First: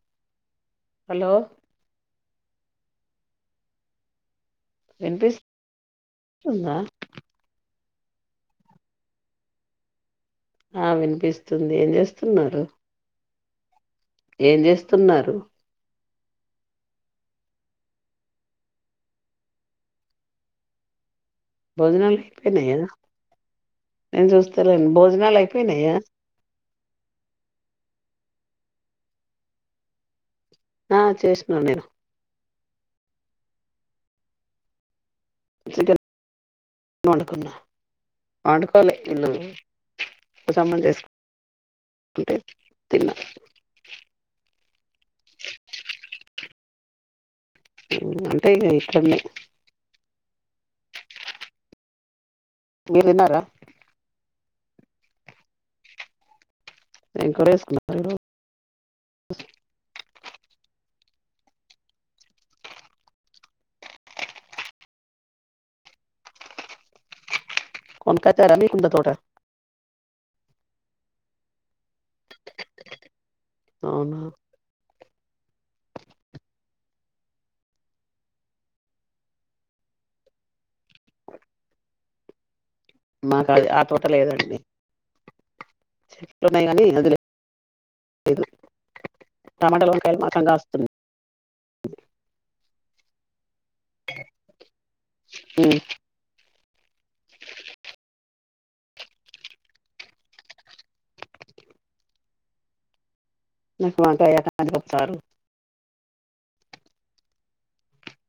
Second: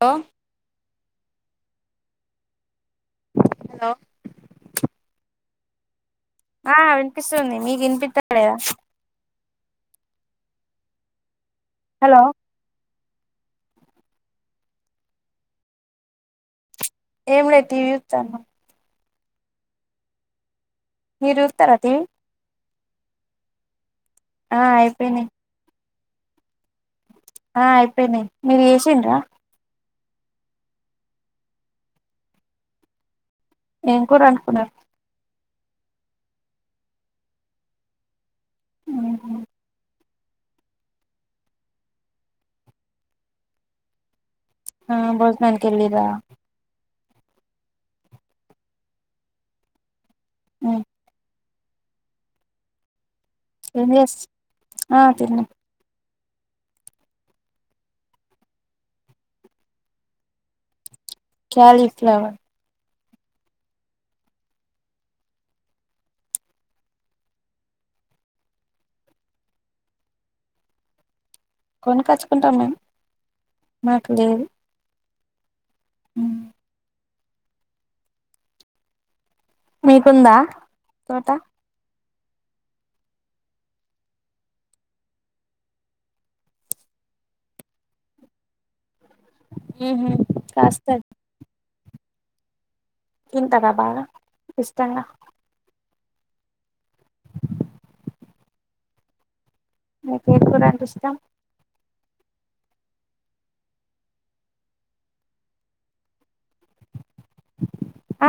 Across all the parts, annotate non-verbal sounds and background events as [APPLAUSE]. Hello hello hello విన్పిస్ ఆ వినిపిస్తుంది మీకు వినోపిస్తలేదా ఆ వినిపిస్తుంది ఏం హలో చేస్తున్నారు ఏం చేస్తున్నారు ఏంలేదు టీవీ చూతన మీరు చూత్తరా టీవీ భోజనలుపోన్నాయ నేను ఆ చూస్తలేండి అయిపోయినాయి భోజనాలు అయిపోయినాయా ఆ అయిపోయినాయి మీరు చేసండ్రా ఆ చేసుకున్న నేను ఏం కూర వోడుకున్నారు చికెన్ వండుకున్న వాడుకోలే ఇళ్ళు మోసంబన్న రైస్ అంటే తిన్నా ఆ బొజ్జనానికి వెళ్ళిరా అంటే ఇక ఇష్టంలే హ్మ్ మెర్తిన్నారా ఏం స్ ఆ తిన్న ఎం కోర చేసుకున్నారు కాలిఫ్లవర్ కొనుకోతారా మీ కుంద తోట కొనుక్కచ్చుకుంటాం మేము మాకు అవునా లేదు హ్మ్మ్ మీకుందా తోట మాకు అది ఆ తోట లేదండి చెమ కానీ అందు టమాటలు ఉహు వంకాయ్ మాత్రం కాస్తుంది కాస్తది తింటార బాగా ఇష్టంగా ఉ మీకే కూర అంటే ఇష్టం నాకు వంకాయ టమాట పప్పు చారు అ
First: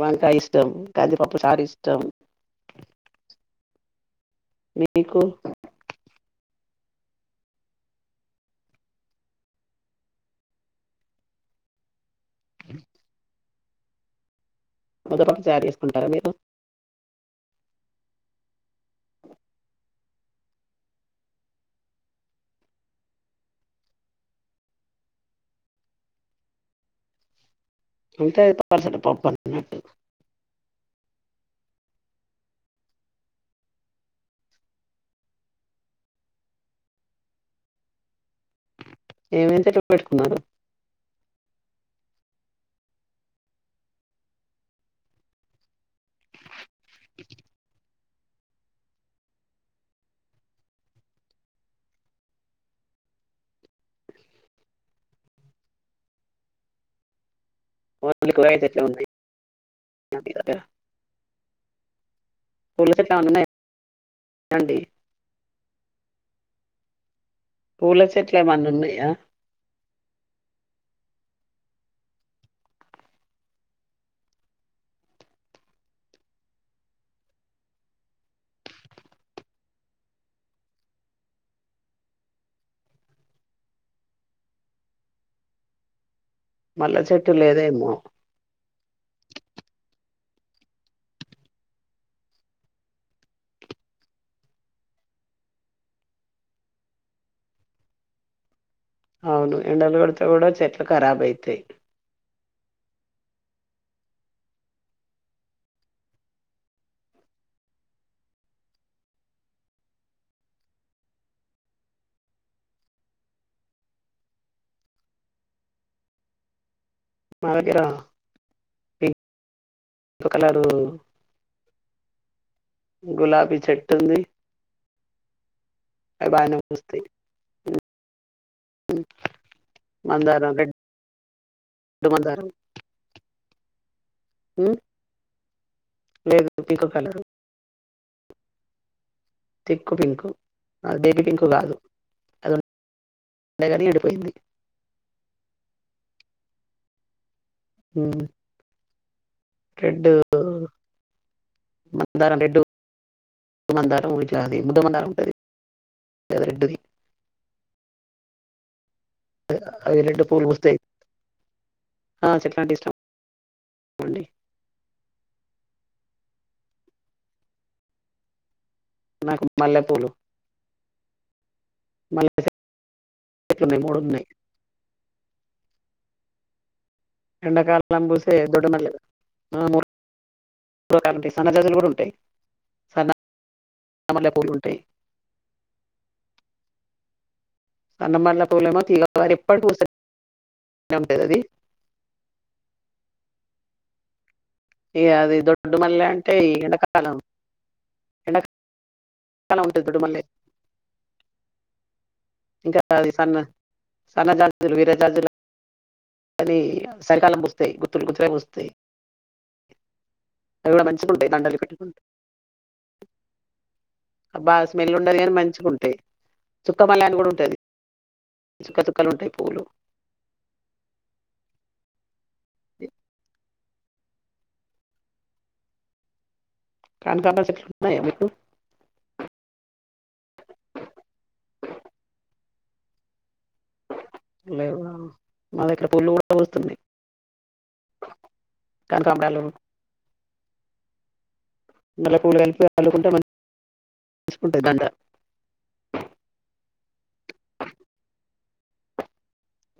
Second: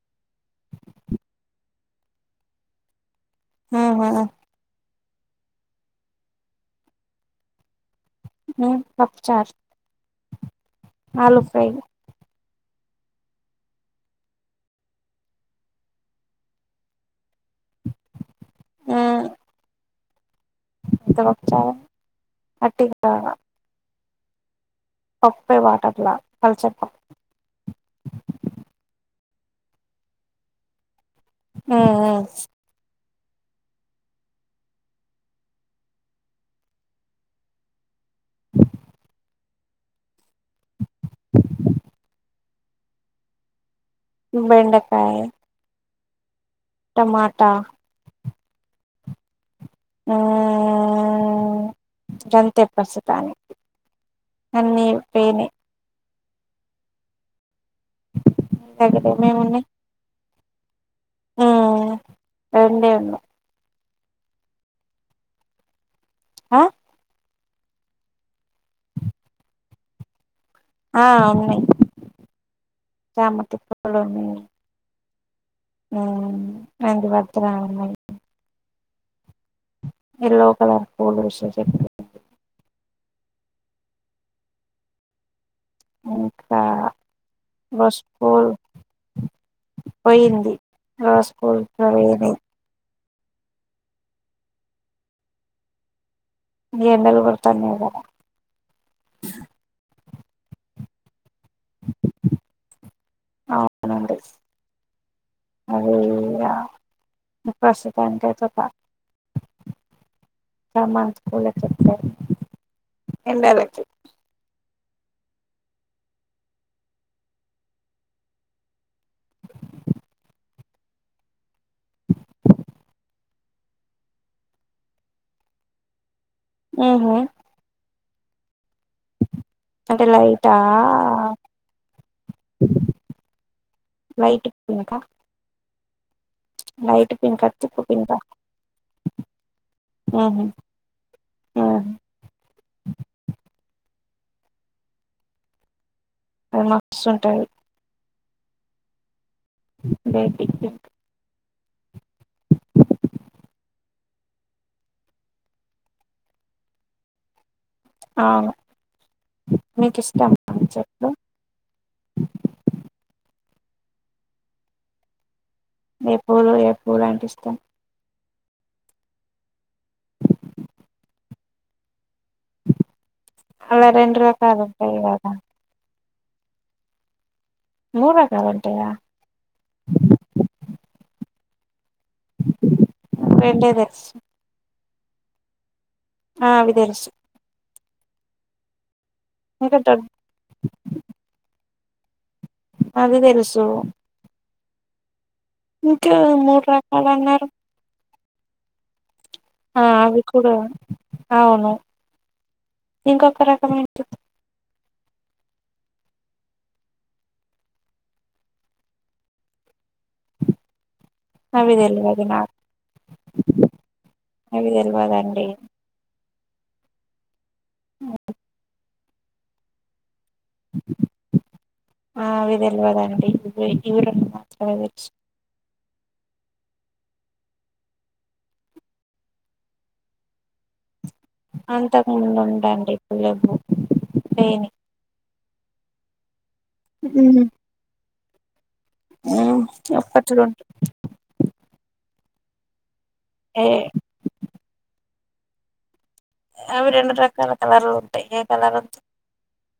వంకాయ ఇష్టం కంది పప్పు చారు ఇష్టం ఊహు మీకు ఊ పప్పు చారు ఆలూ ఫ్రై ఉ ముదపప్పు చారు చేసుకుంటారా మీరు ఆ ముద్ద పప్పు చార అట్టిగా పప్పే వాటర్లా పల్చగా తింటది [UNINTELLIGIBLE] పప్పన్నం ఆ ఆ ఏం ఎంతే తొక్ పెట్టుకున్నారు బెండకాయ టమాటా ఆ ఊ గంతే ప్రస్తుతానికి పన్నీరు పేనే ఒ ఇపుడు అయితే ఎట్లా ఉంది దగ్గరేమేమి ఉన్నాయి నా మీద గా మ్మ్ పూల రెండే చెట్లు ఉన్నాయి ఏమన్న ఉన్నాయా అండి అ పూల చెట్లు ఏమన్న ఉన్నాయ ఆ ఉన్నాయి చామతి పూలు ఉన్నయ్ ఊ నందివర్దనాలు వున్నయ్ ఎల్లో కలర్ పూలు పూసేటియి ఏం లెవ్ ఊ మళ్ల చెట్టు లేదేమో పోయింది రోస్ పూలు పోయినయ్ ఇగ ఎండలు కొడతనయ్ కదా అట్ల కూడా చెట్లు కరాబ్ అయితయ్ అవునండి అది ఈగ ప్రస్తుతానికయితే ఒక గామా మంచి పూలె తెతది ఎండలకి మా దగ్గర ఒ కలరు గులాబీ చెట్టు ఉంది అవి బానే పుస్తయ్ ఉహు ఉ ఉ అంటే మందారం లైటా రెడ్డు మందారం వైటు ఉమ్, పూలక లేదు పింక్ లైట్ కలరు పింకా తిక్కు పింకా తిక్ పింకు ఉహు బేబీ పింకు కాదు ఉహు అది వుండే గని ఈడు పోయింది అది మస్తు ఉంటది ఊ బేబీ పింక్ హత్తున్నారా అండి ఇటు మందారం బుధమందారం ఉంటంది రెడ్ ది ఆ అ రెడ్ పూలు పూస్తాయి చెట్లు ఆ చెట్లంటే ఇష్టం అండి ఏ పూలు ఏ పూలు అంటే ఇష్టం నాకు మల్లెపూలు మల్లె చెట్లు ఉన్నాయి అలా మూడు రెండు ఉన్నాయి రకాలు ఉంటాయి కదా ఎండాకాలం మూడు పూసే రకాలు దొడ్డ ఉంటాయా మల్లె సన్నజాజులు ఉంటాయి ఉంటే సన్నజాజులు రెండే తెలుసు ఉంటాయి ఆ అవి తెలుసు సన్న మల్లెపూలేము తీగల వారి ఎప్పటికీ ఇంకా దొడ్ పూస్తూనే అది అది తెలుసు ఇగా అది దొడ్డు మల్లె ఇంకా అంటే మూడు రకాలు ఎండాకాలం అన్నారు ఎండ ఆ అవి కూడా అవును ఇంకాది సన్న ఇంకొక రకం ఏంటి సన్న జాజులు వీరా జాజులు అవి చలికాలం పూస్తాయి గుర్తులు గుర్తు పూస్తాయి అది దండలి అవి పెట్టుకుంటే తెల్వదు నాకు బాగా అవి స్మెల్లు ఉండదు కానీ తెల్వదండి మంచిగా ఉంటాయి చుక్క మల్ల అని కూడా ఉంటుది చుక్క చుక్కలు ఉంటాయి పువ్వులు ఆ అవి తెలవదండి నాకు ఈ మాత్రమే తెలుసు అంకమరాల చెట్లు ఉన్నాయా మీకు అంతకు ముందు ఉండండి ఇప్పుడు లేవు లేవా మా దగ్గర పులు కూడా వస్తున్నాయి ఉ కనకమరాలు అప్పట్లో మల్లెపూలు కలిపి అల్లుకుంటే మంచిగా ఉంటుండే ఉంటాయి మంచిగుంటది దండ అవి రెండు రకాల కలర్లు ఉంటాయి ఏ కలర్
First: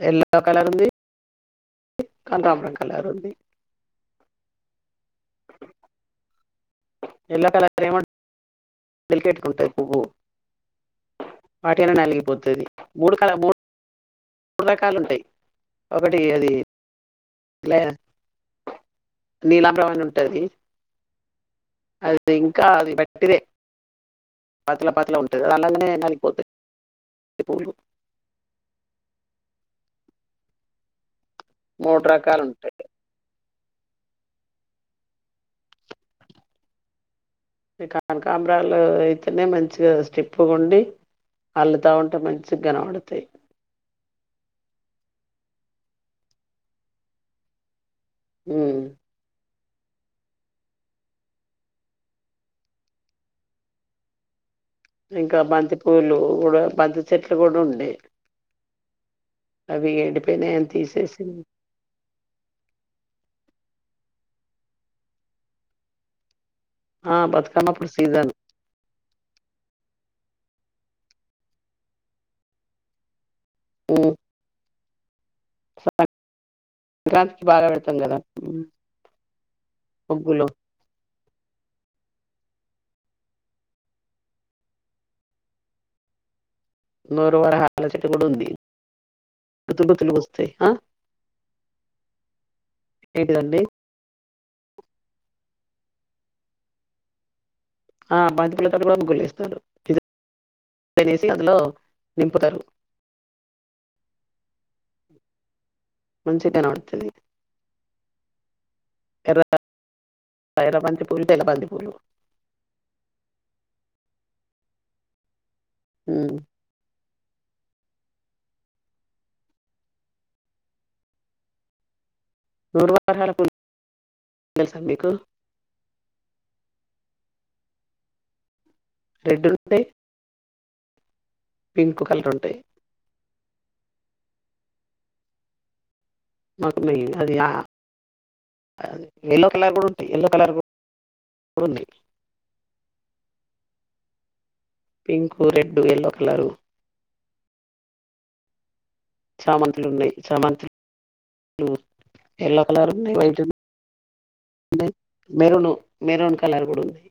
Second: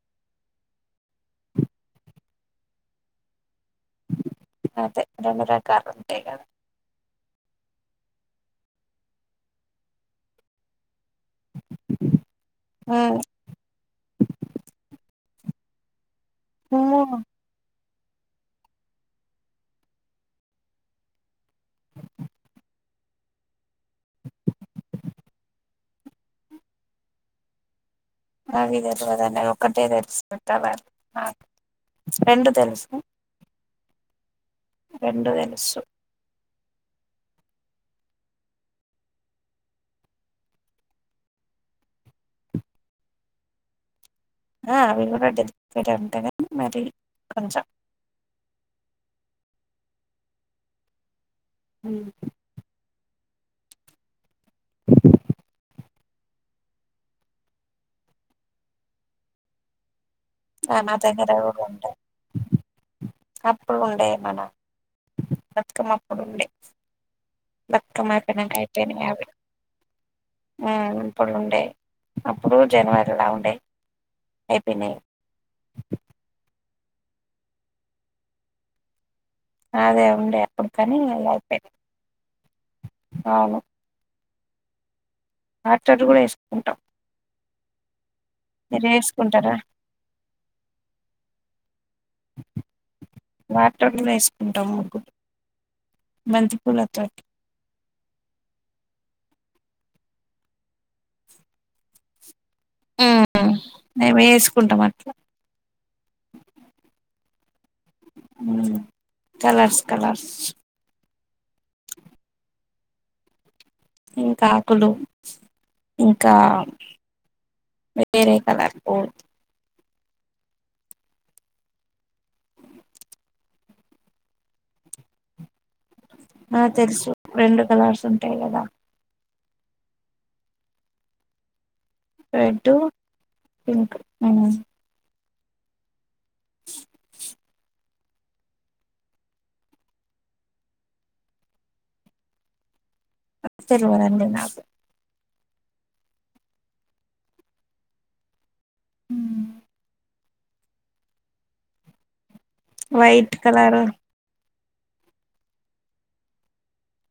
ఎల్లో కలర్ ఉంది కనకాంబరం కలర్ ఉంది అదే రెండు రకాలు ఉంటాయి ఎల్లో కలర్ ఏమంటారు పిలికెట్టుకుంటాయి పువ్వు వట్టిగనే నలిగిపోతుంది మూడు మ్మ్ కాడ మూడు మూడు రకాలు ఉంటాయి ఒకటి అది మ్మ్ నీలాబ్రమణ ఉంటది అది ఇంకా అది బట్టిదే పాతల పాతల ఉంటుంది అలాగనే నలిగిపోతుంది పూలు అది సెలవది ఒక్కటే తెలుసు కలర్ మూడు రకాలు రెండు ఉంటాయి తెలుసు రెండు తెలుసు కానకామ్రాలు అయితేనే మంచిగా స్టిప్పు ఉండి అళ్ళుత ఉంటే మంచి కనపడతాయి అవి కూడా డెలి పెట్ ఉంటాయి కానీ మరి కొంచెం ఉ ఉ హు ఇంకా బంతి స్కూలు కూడా మద్ద చెట్లు కూడా ఉండే అవి అవి ఎండిపోయి అవి మా దగ్గర కూడా ఉంటాయి అప్పుడు ఉండే మన బతుకమ్మ అప్పుడు ఉండే ఆ బతుకమ్మప్పుడు బత్కమ్మ సీజన్ అయిపోయినక అయిపోయినీ అవి హ్మ్ ఇప్పుడు ఉండే అప్పుడు జనవరిలా ఉండే అయిపోయినయ్ సం సంక్రాంతికి బాగా పెడతాం కదా అదే ఉండే ముగ్గులు అప్పుడు కానీ అయిపోని అవును ఆటడు కూడా ఎస్కుంటాం నూ ర వ హ ఎక్కడ ఉంది వేసుకుంటారా గతమం లో తిలిగి వస్తాయ్ అ వాటోన్ వేస్ డమ్ కు బంతి పూలుతో ఆ బంతిపూలు కూడా గుళ్ళో ఇస్తారు తేనేసి అందులో నింపుతారు హ్మ్ మేము ఎస్కుంటాం అట్లా మంచిగ్ గనవడతది హ్మ్ కలర్స్ కలర్స్ వొళ్ళి పోయిన బంతిపూలు ఇంకా ఆకులు ఉమ్ ఇంకా వేరే కలర్ పో నూరు వారల వూలు తెలుసా మీకు ఆ తెల్సు రెండు కలర్స్ ఉంటాయి కదా రెడ్ ఉంటే ఉంటాయి రెడ్ పింక్ హ్మ్ మకుమీ అది ఆ యల్లో కలర్ గూడా ఉంటాయ్ ఎయల్లో కలర్ గూడా ఉన్నాయ్ నాకు తెలవదండి నాకు పింకు రెడ్డు ఎల్లో కలరు చామంతులున్నాయ్ చామంతులు ఎల్లో కలరు ఉంది వైట్ ఉ మె మెరూను మెరున్ కలర్ గూడా ఉంది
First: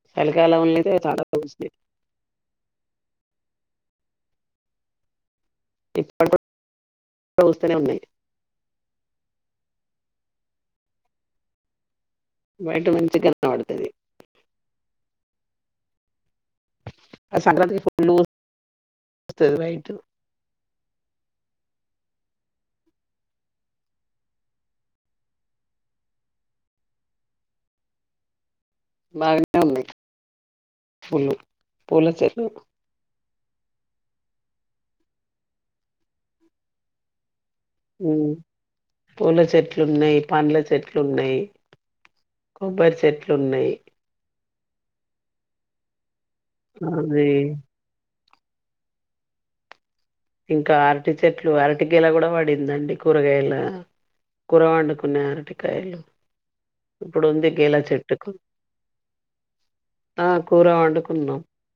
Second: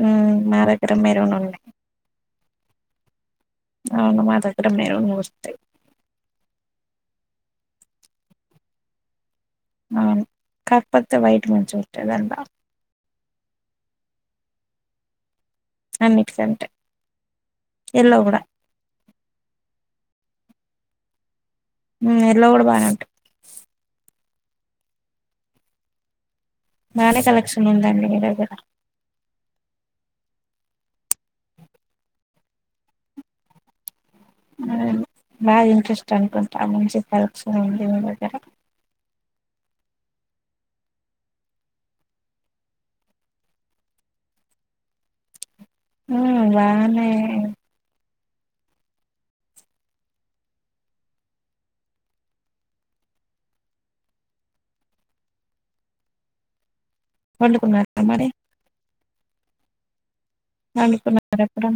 ఉమ్ మా సలికాలం లో దగ్గర అయితే చాలా మెరూన్ ఉన్నాయి పూస్తాయ్ అవును మా దగ్గర మెరూన్ పూస్తాయ్ ఇ టి రో స్తనే ఉన్నాయ్ అవును కాకపోతే వైట్ మంచూ వైట్ మంచిగ్ గనబడతది అండి ఆ సంక్రాంతికి ఫు నూల్ కూడా వస్తది వైట్ హ్మ్ ఎల్లో గూడ బానే ఉంటాయ్ బానే కలెక్షన్ ఉందండి మీ దగ్గర బాగానే ఉంది ఫుల్ పూలే చె బా ఇంట్రెస్ట్ అనుకుంటా అందకని చెప్పారు. హ్మ్ పూల చెెట్ ట్లు ఉన్నాయి పండ్ల చెట్లు ఉన్నాయి కొబ్బరి చెట్లు ఉన్నాయి ఉమ్ బానే బావున్నాయి ఇంకా అరటి చెట్లు అరటి గెల గూడా పడిందండి కూరగాయల కూరవండుకున్నా అరటికాయలు ఇప్పుడు ఉంది గెల వండుకున్నారా మరి చెట్టుకు ఆ కూర అనుకున్నా వండుకున్నాం ఇ డ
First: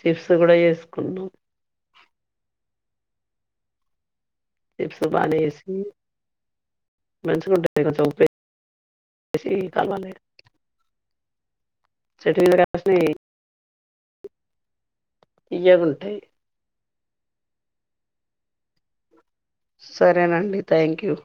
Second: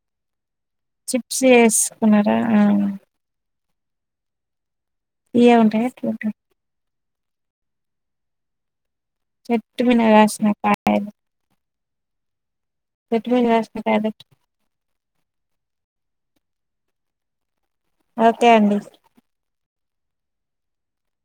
చిప్స్ కూడా చేసుకున్నాం చిప్స్ వేస్కున్నారా అవునా చిప్స్ ఏం ఉంటాయ్ ఎట్ల ఉంటాయ్ మంచిగాంటుంది ఇగొ సొబ్చె చెట్టు మీన కాసిన కాయలు సెటిల్ ద చెట్టు మీద కాస్తుంది కాబట్ తియ్యగునటయ్ ఓకే అండి సరేనండి థ్యాంక్ యూ